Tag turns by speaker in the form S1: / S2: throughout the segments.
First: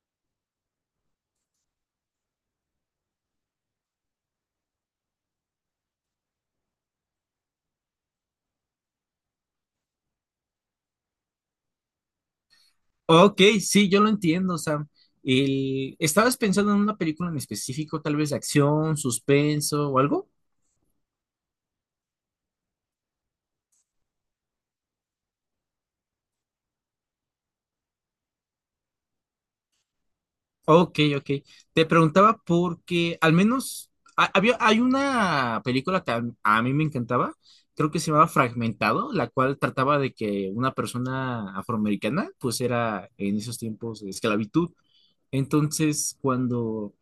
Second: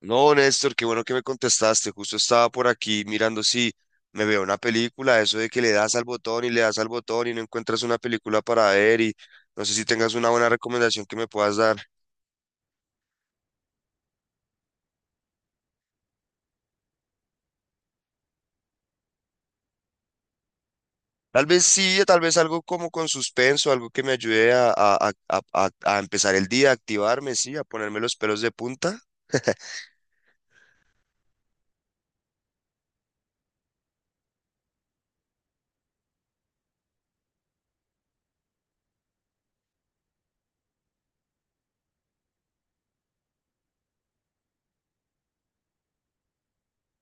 S1: No, Néstor, qué bueno que me contestaste. Justo estaba por aquí mirando si me veo una película, eso de que le das al botón y le das al botón y no encuentras una película para ver y no sé si tengas una buena recomendación que me puedas dar.
S2: Ok, sí, yo lo entiendo, Sam. El... ¿Estabas pensando en una película en específico, tal vez de acción, suspenso o algo?
S1: Tal vez sí, tal vez algo como con suspenso, algo que me ayude a empezar el día, a activarme, sí, a ponerme los pelos de punta.
S2: Ok, ok. Te preguntaba porque al menos había, hay una película que a mí me encantaba, creo que se llamaba Fragmentado, la cual trataba de que una persona afroamericana pues era en esos tiempos de esclavitud. Entonces, cuando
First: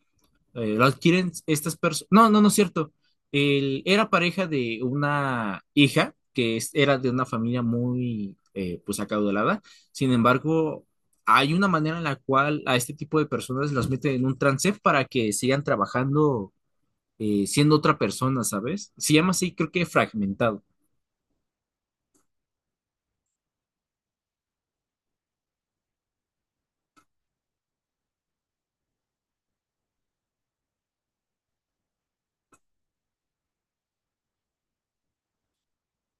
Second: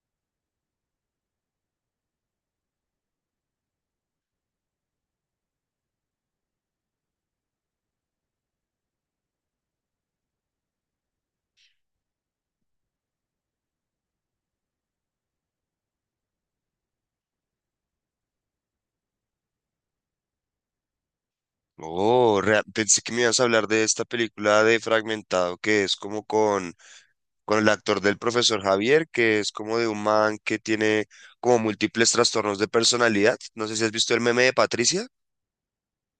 S2: lo adquieren estas personas. No, no, no es cierto. Él era pareja de una hija que era de una familia muy, pues, acaudalada. Sin embargo, hay una manera en la cual a este tipo de personas las meten en un trance para que sigan trabajando siendo otra persona, ¿sabes? Se llama así, creo que fragmentado.
S1: Oh, pensé que me ibas a hablar de esta película de Fragmentado, que es como con el actor del profesor Javier, que es como de un man que tiene como múltiples trastornos de personalidad. No sé si has visto el meme de Patricia.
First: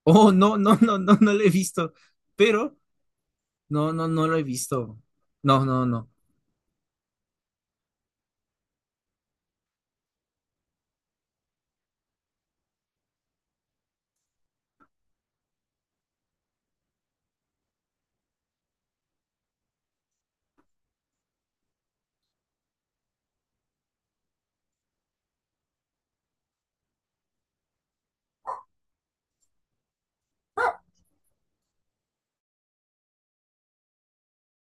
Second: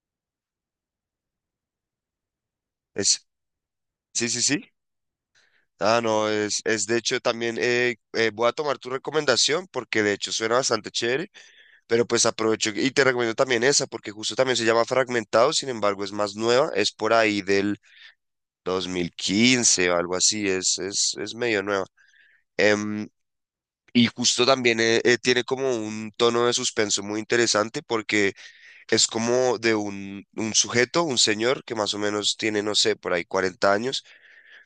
S2: Oh, no, no, no, no, no lo he visto. Pero,
S1: Es,
S2: no, no, no
S1: sí,
S2: lo
S1: sí,
S2: he
S1: sí.
S2: visto. No, no,
S1: Ah,
S2: no.
S1: no, es de hecho también voy a tomar tu recomendación porque de hecho suena bastante chévere, pero pues aprovecho y te recomiendo también esa porque justo también se llama Fragmentado, sin embargo es más nueva, es por ahí del 2015 o algo así, es medio nueva. Em, y justo también tiene como un tono de suspenso muy interesante porque es como de un sujeto, un señor que más o menos tiene, no sé, por ahí 40 años,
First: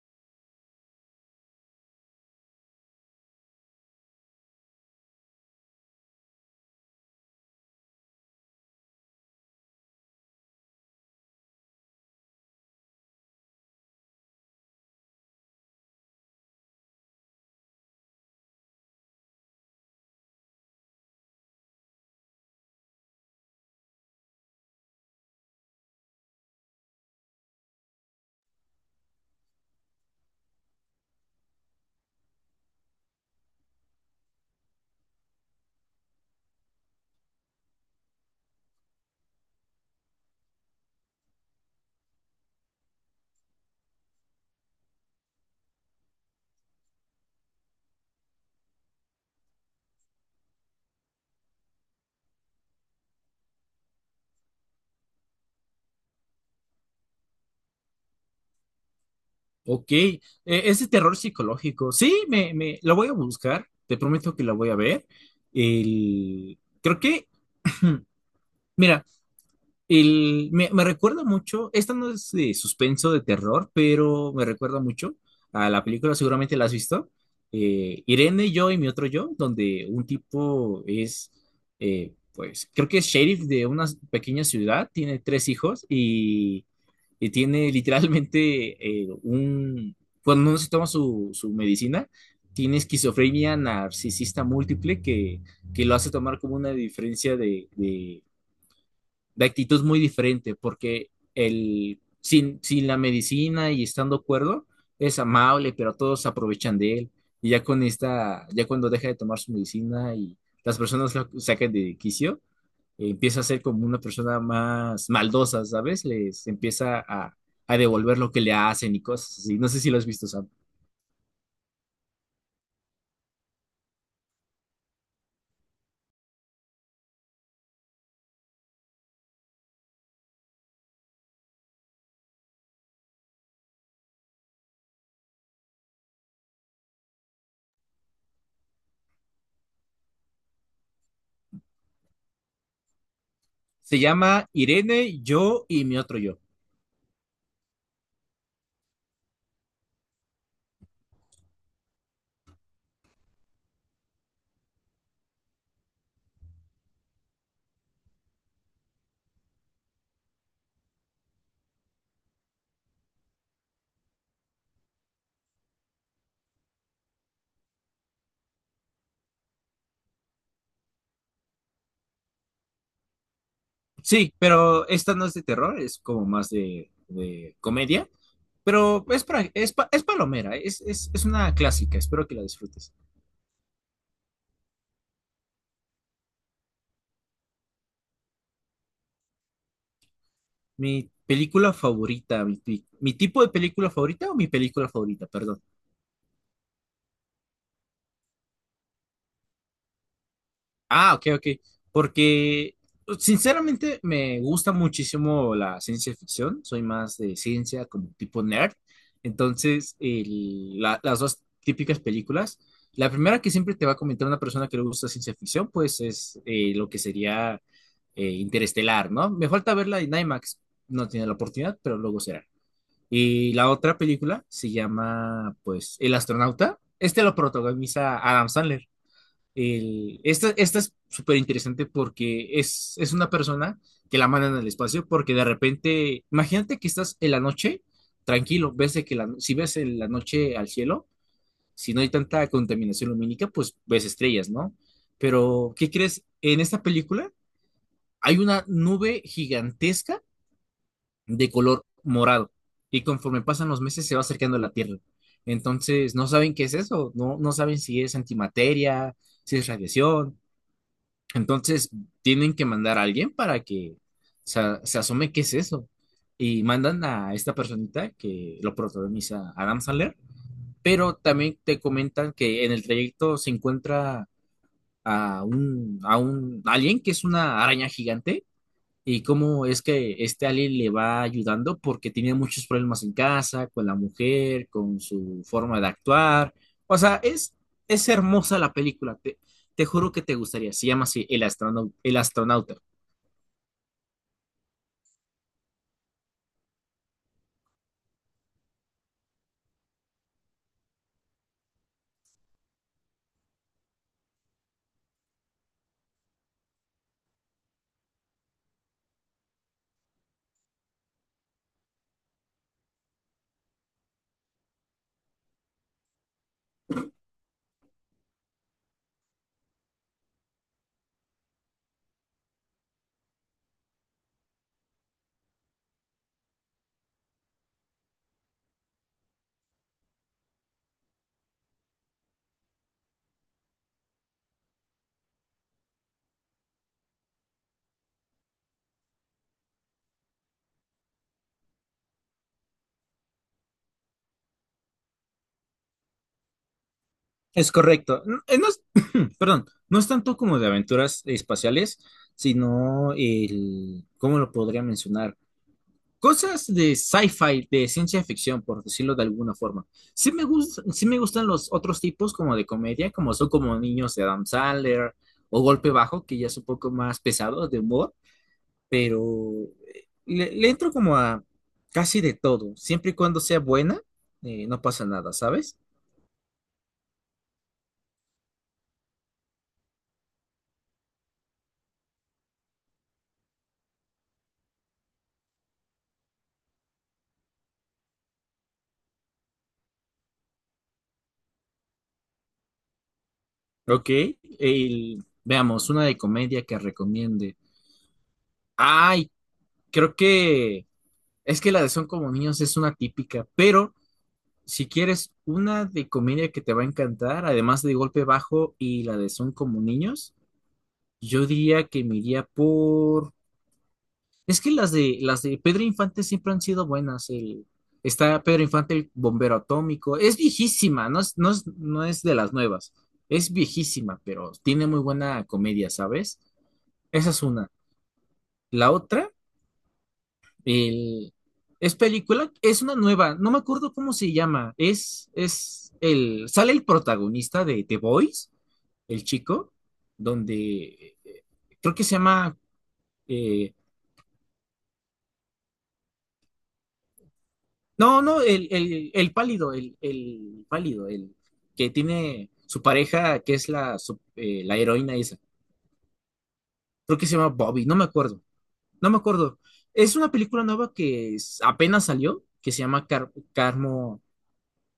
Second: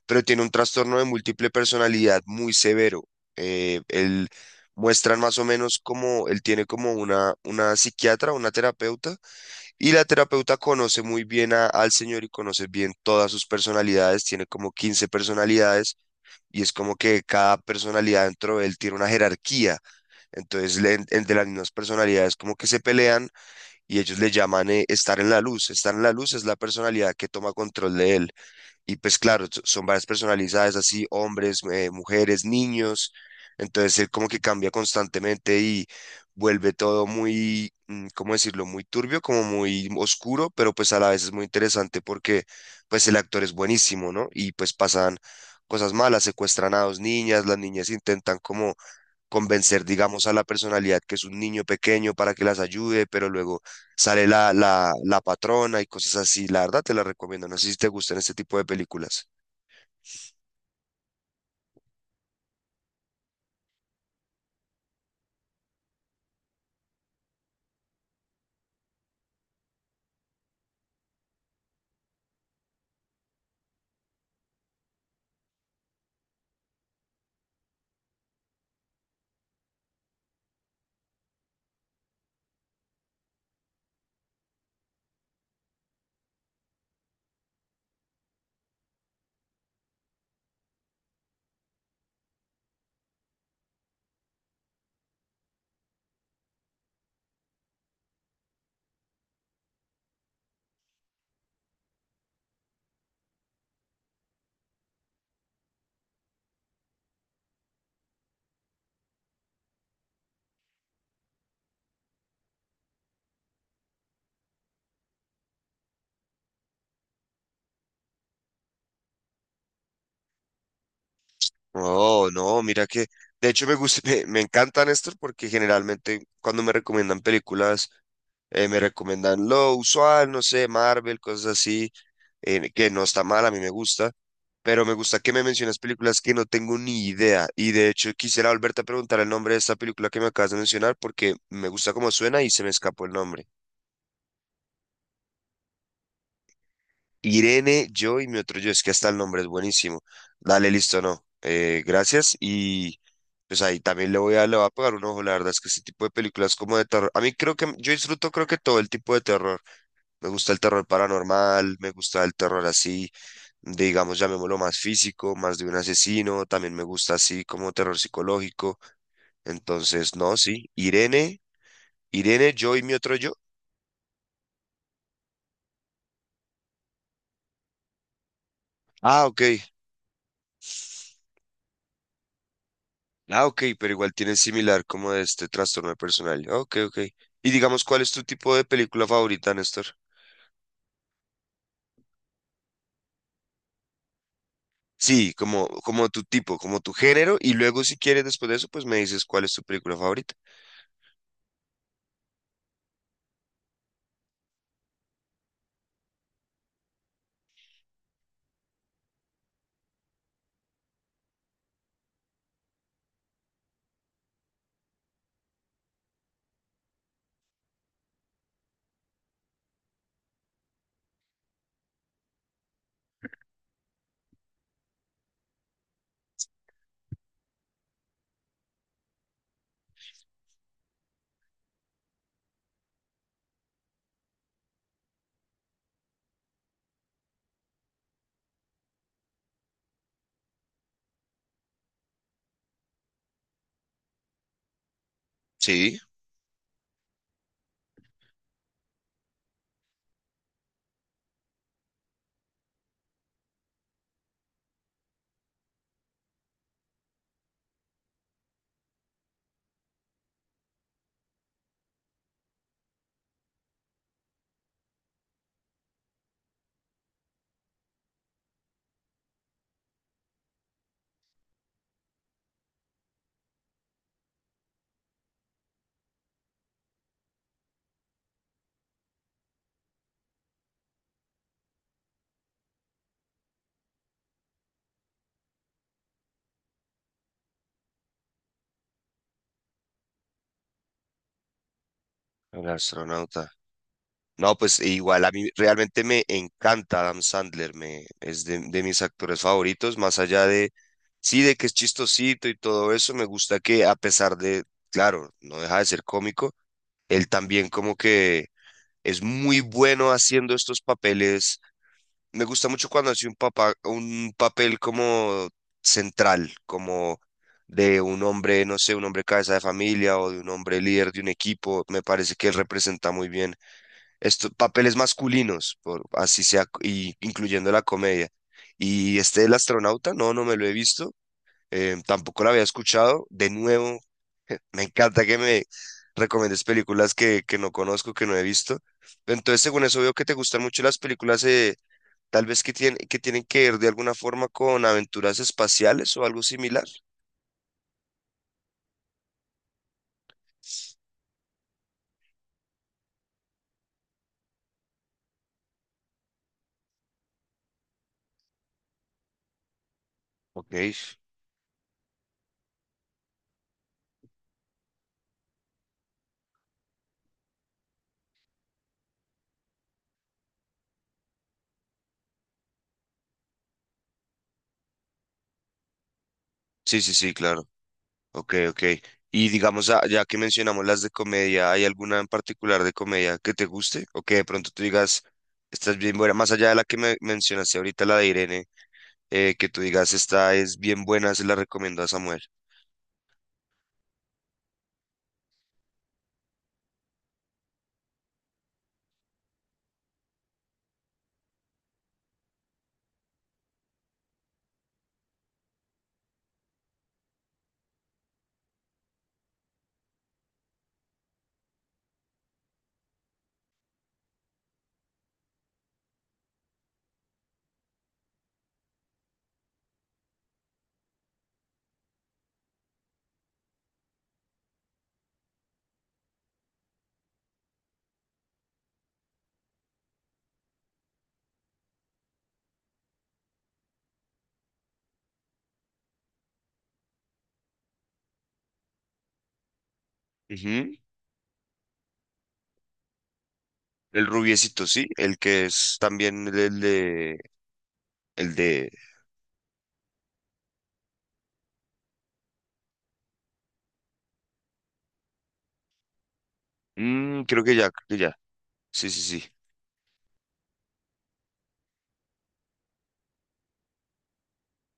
S1: pero tiene un trastorno de múltiple personalidad muy severo. Él muestran más o menos como él tiene como una psiquiatra, una terapeuta, y la terapeuta conoce muy bien al señor y conoce bien todas sus personalidades, tiene como 15 personalidades, y es como que cada personalidad dentro de él tiene una jerarquía. Entonces, entre las mismas personalidades como que se pelean y ellos le llaman estar en la luz. Estar en la luz es la personalidad que toma control de él. Y pues claro, son varias personalidades así, hombres, mujeres, niños. Entonces él como que cambia constantemente y vuelve todo muy, ¿cómo decirlo? Muy turbio, como muy oscuro, pero pues a la vez es muy interesante porque pues el actor es buenísimo, ¿no? Y pues pasan cosas malas, secuestran a dos niñas, las niñas intentan como convencer, digamos, a la personalidad que es un niño pequeño para que las ayude, pero luego sale la patrona y cosas así. La verdad te la recomiendo. No sé si te gustan este tipo de películas.
S2: Ok, es terror psicológico. Sí, me lo voy a buscar, te prometo que la voy a ver. Creo que, mira, el, me recuerda mucho, esta no es de suspenso de terror, pero me recuerda mucho a la película, seguramente la has visto, Irene, yo y mi otro yo, donde un tipo es, pues, creo que es sheriff de una pequeña ciudad, tiene tres hijos y tiene literalmente un... Cuando no se toma su medicina, tiene esquizofrenia narcisista múltiple que lo hace tomar como una diferencia de actitud muy diferente, porque el, sin la medicina y estando cuerdo, es amable, pero todos se aprovechan de él. Y ya con esta, ya cuando deja de tomar su medicina y las personas lo sacan de quicio, empieza a ser como una persona más maldosa, ¿sabes? Les empieza a devolver lo que le hacen y cosas así. No sé si lo has visto, Sam.
S1: Oh, no, mira que, de hecho me gusta, me encantan estos porque generalmente cuando me recomiendan películas, me recomiendan lo usual, no sé, Marvel, cosas así. Eh, que no está mal, a mí me gusta, pero me gusta que me menciones películas que no tengo ni idea. Y de hecho quisiera volverte a preguntar el nombre de esta película que me acabas de mencionar porque me gusta cómo suena y se me escapó el nombre.
S2: Se llama Irene, yo y mi otro yo.
S1: Irene, yo y mi otro yo, es que hasta el nombre es buenísimo. Dale, listo, no. Gracias y pues ahí también le voy a pegar un ojo, la verdad es que ese tipo de películas como de terror, a mí creo que yo disfruto creo que todo el tipo de terror. Me gusta el terror paranormal, me gusta el terror así, digamos, llamémoslo más físico, más de un asesino, también me gusta así como terror psicológico. Entonces, no, sí. Irene, yo y mi otro yo.
S2: Sí, pero esta no es de terror, es como más de comedia. Pero
S1: Ah, ok.
S2: es palomera, es una clásica, espero que la disfrutes.
S1: Ah, ok, pero igual tiene similar como de este trastorno de personalidad. Ok, ok. Y digamos, ¿cuál es tu tipo de película favorita, Néstor?
S2: Mi película favorita, mi tipo de película favorita o mi película favorita,
S1: Sí,
S2: perdón.
S1: como, como tu tipo, como tu género, y luego si quieres después de eso, pues me dices cuál es tu película favorita.
S2: Ah, ok, ok. Porque pues, sinceramente me gusta muchísimo la ciencia ficción. Soy más de ciencia como tipo nerd. Entonces, las dos típicas películas. La primera que siempre te va a comentar una persona que le gusta ciencia ficción, pues es lo que sería Interestelar, ¿no? Me falta verla en IMAX. No tiene la oportunidad, pero luego será. Y la otra película se llama, pues, El astronauta. Este lo protagoniza Adam Sandler. Esta es súper interesante porque es una persona que la mandan al espacio porque de repente, imagínate que estás en la noche, tranquilo, ves de que la, si ves en la noche al cielo, si no hay tanta contaminación lumínica, pues ves estrellas, ¿no? Pero, ¿qué
S1: Sí,
S2: crees? En esta película hay una nube gigantesca de color morado y conforme pasan los meses se va acercando a la Tierra. Entonces, no saben qué es eso, no, no saben si es antimateria, si es radiación entonces, tienen que mandar a alguien para que se asome qué es eso. Y mandan a esta personita que lo protagoniza Adam Sandler, pero también te comentan que en el trayecto se encuentra a a un alien que es una araña gigante y cómo es que este Ali le va ayudando porque tenía muchos problemas en casa, con la mujer, con su forma de actuar. O sea, es hermosa la película, te juro que te gustaría. Se llama así El astronauta, El
S1: El
S2: astronauta.
S1: astronauta. No, pues e igual a mí realmente me encanta Adam Sandler, me, es de mis actores favoritos, más allá de, sí, de que es chistosito y todo eso, me gusta que a pesar de, claro, no deja de ser cómico, él también como que es muy bueno haciendo estos papeles. Me gusta mucho cuando hace un papá, un papel como central, como de un hombre, no sé, un hombre cabeza de familia o de un hombre líder de un equipo, me parece que él representa muy bien estos papeles masculinos, por, así sea, y incluyendo la comedia. Y este El astronauta, no, no me lo he visto, tampoco lo había escuchado. De nuevo, me encanta que me recomiendes películas que no conozco, que no he visto. Entonces, según eso, veo que te gustan mucho las películas, tal vez que tienen que ver de alguna forma con aventuras espaciales o algo similar.
S2: Es correcto. No, no perdón, no es tanto como de aventuras espaciales, sino el, ¿cómo lo podría mencionar? Cosas de sci-fi, de ciencia ficción, por decirlo de alguna forma.
S1: Ok.
S2: Sí me gustan los otros tipos como de comedia, como son como Niños de Adam Sandler o Golpe Bajo, que ya es un poco más pesado de humor, pero le entro como a casi de todo. Siempre y cuando sea buena, no pasa nada, ¿sabes?
S1: Sí, sí, sí, claro. Ok, ok. Y digamos, ah, ya que mencionamos las de comedia, ¿hay alguna en particular de comedia que te guste? O que de pronto tú digas, esta es bien buena, más allá de la que me mencionaste ahorita, la de Irene, que tú digas, esta es bien buena, se la recomiendo a Samuel.
S2: Ok, veamos, una de comedia que recomiende. Ay, creo que es que la de Son como niños es una típica, pero... Si quieres una de comedia que te va a encantar, además de Golpe Bajo y la de Son como niños, yo diría que me iría por... Es que las de Pedro Infante siempre han sido buenas. El... Está Pedro Infante, el bombero atómico. Es viejísima, no es de las nuevas. Es viejísima, pero tiene muy buena comedia, ¿sabes? Esa es una. La otra El, es película, es una nueva, no me acuerdo cómo se llama. Sale el protagonista de The Boys, el chico,
S1: Ujú.
S2: donde creo que se llama, eh,
S1: El rubiecito, sí, el que es también
S2: no, no,
S1: el de,
S2: el pálido, el pálido, el que tiene su pareja, que es la heroína esa. Creo que se llama Bobby, no me
S1: creo que ya,
S2: acuerdo,
S1: sí,
S2: no me
S1: sí, sí.
S2: acuerdo. Es una película nueva que apenas salió, que se llama Car- Carmo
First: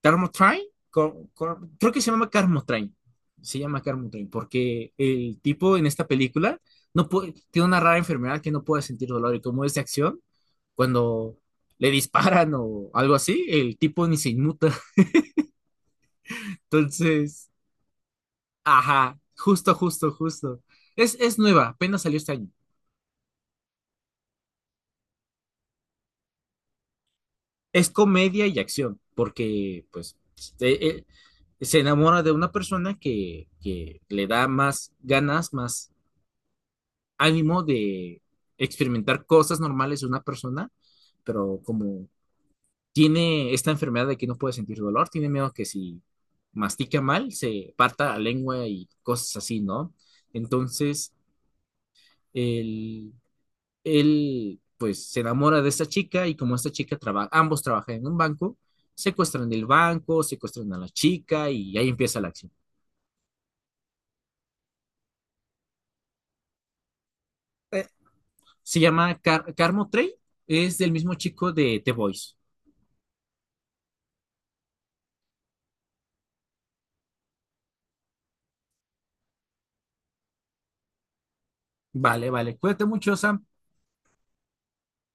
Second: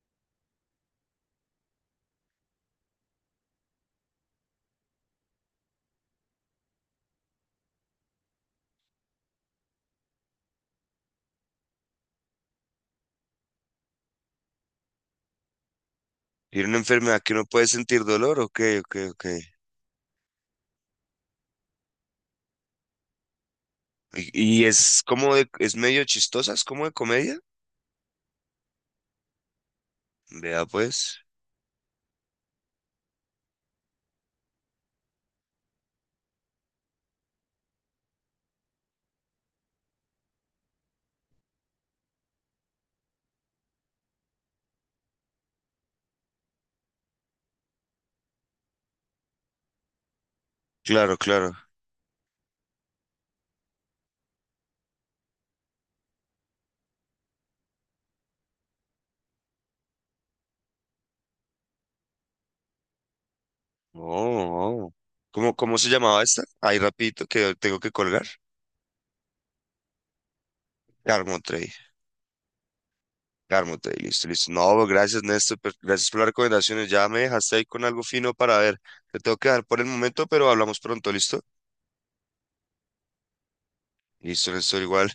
S2: Carmo Train, Cor- Cor- creo que se llama Carmo Train, se llama Carmo Train, porque el tipo en esta película no puede, tiene una rara enfermedad que no puede sentir dolor y como es de acción, cuando le disparan o algo así, el tipo ni se inmuta.
S1: Tiene una enfermedad que no
S2: Entonces,
S1: puede sentir dolor, ok, ok,
S2: ajá,
S1: ok.
S2: justo, justo, justo. Es nueva, apenas salió este año.
S1: Y es como de, es medio chistosa, es como de comedia.
S2: Es comedia y acción, porque pues
S1: Vea
S2: este,
S1: pues.
S2: se enamora de una persona que le da más ganas, más ánimo de experimentar cosas normales de una persona, pero como tiene esta enfermedad de que no puede sentir dolor, tiene miedo que si mastica mal se parta la lengua y cosas así, ¿no? Entonces,
S1: Claro, claro.
S2: él, él pues se enamora de esta chica y como esta chica trabaja, ambos trabajan en un banco, secuestran el banco, secuestran a la chica y ahí empieza la acción.
S1: Oh, oh. ¿Cómo, cómo se llamaba esta? Ahí rapidito que tengo
S2: Eh,
S1: que colgar.
S2: se llama Car Carmo Trey, es del mismo
S1: Carmo
S2: chico
S1: Trade.
S2: de The Voice.
S1: Carmo Trade, listo, listo. No, bro, gracias, Néstor. Gracias por las recomendaciones. Ya me dejaste ahí con algo fino para ver. Te tengo que dejar por el momento, pero hablamos pronto, ¿listo?
S2: Vale, vale, cuídate mucho, Sam.
S1: Listo, Néstor, igual.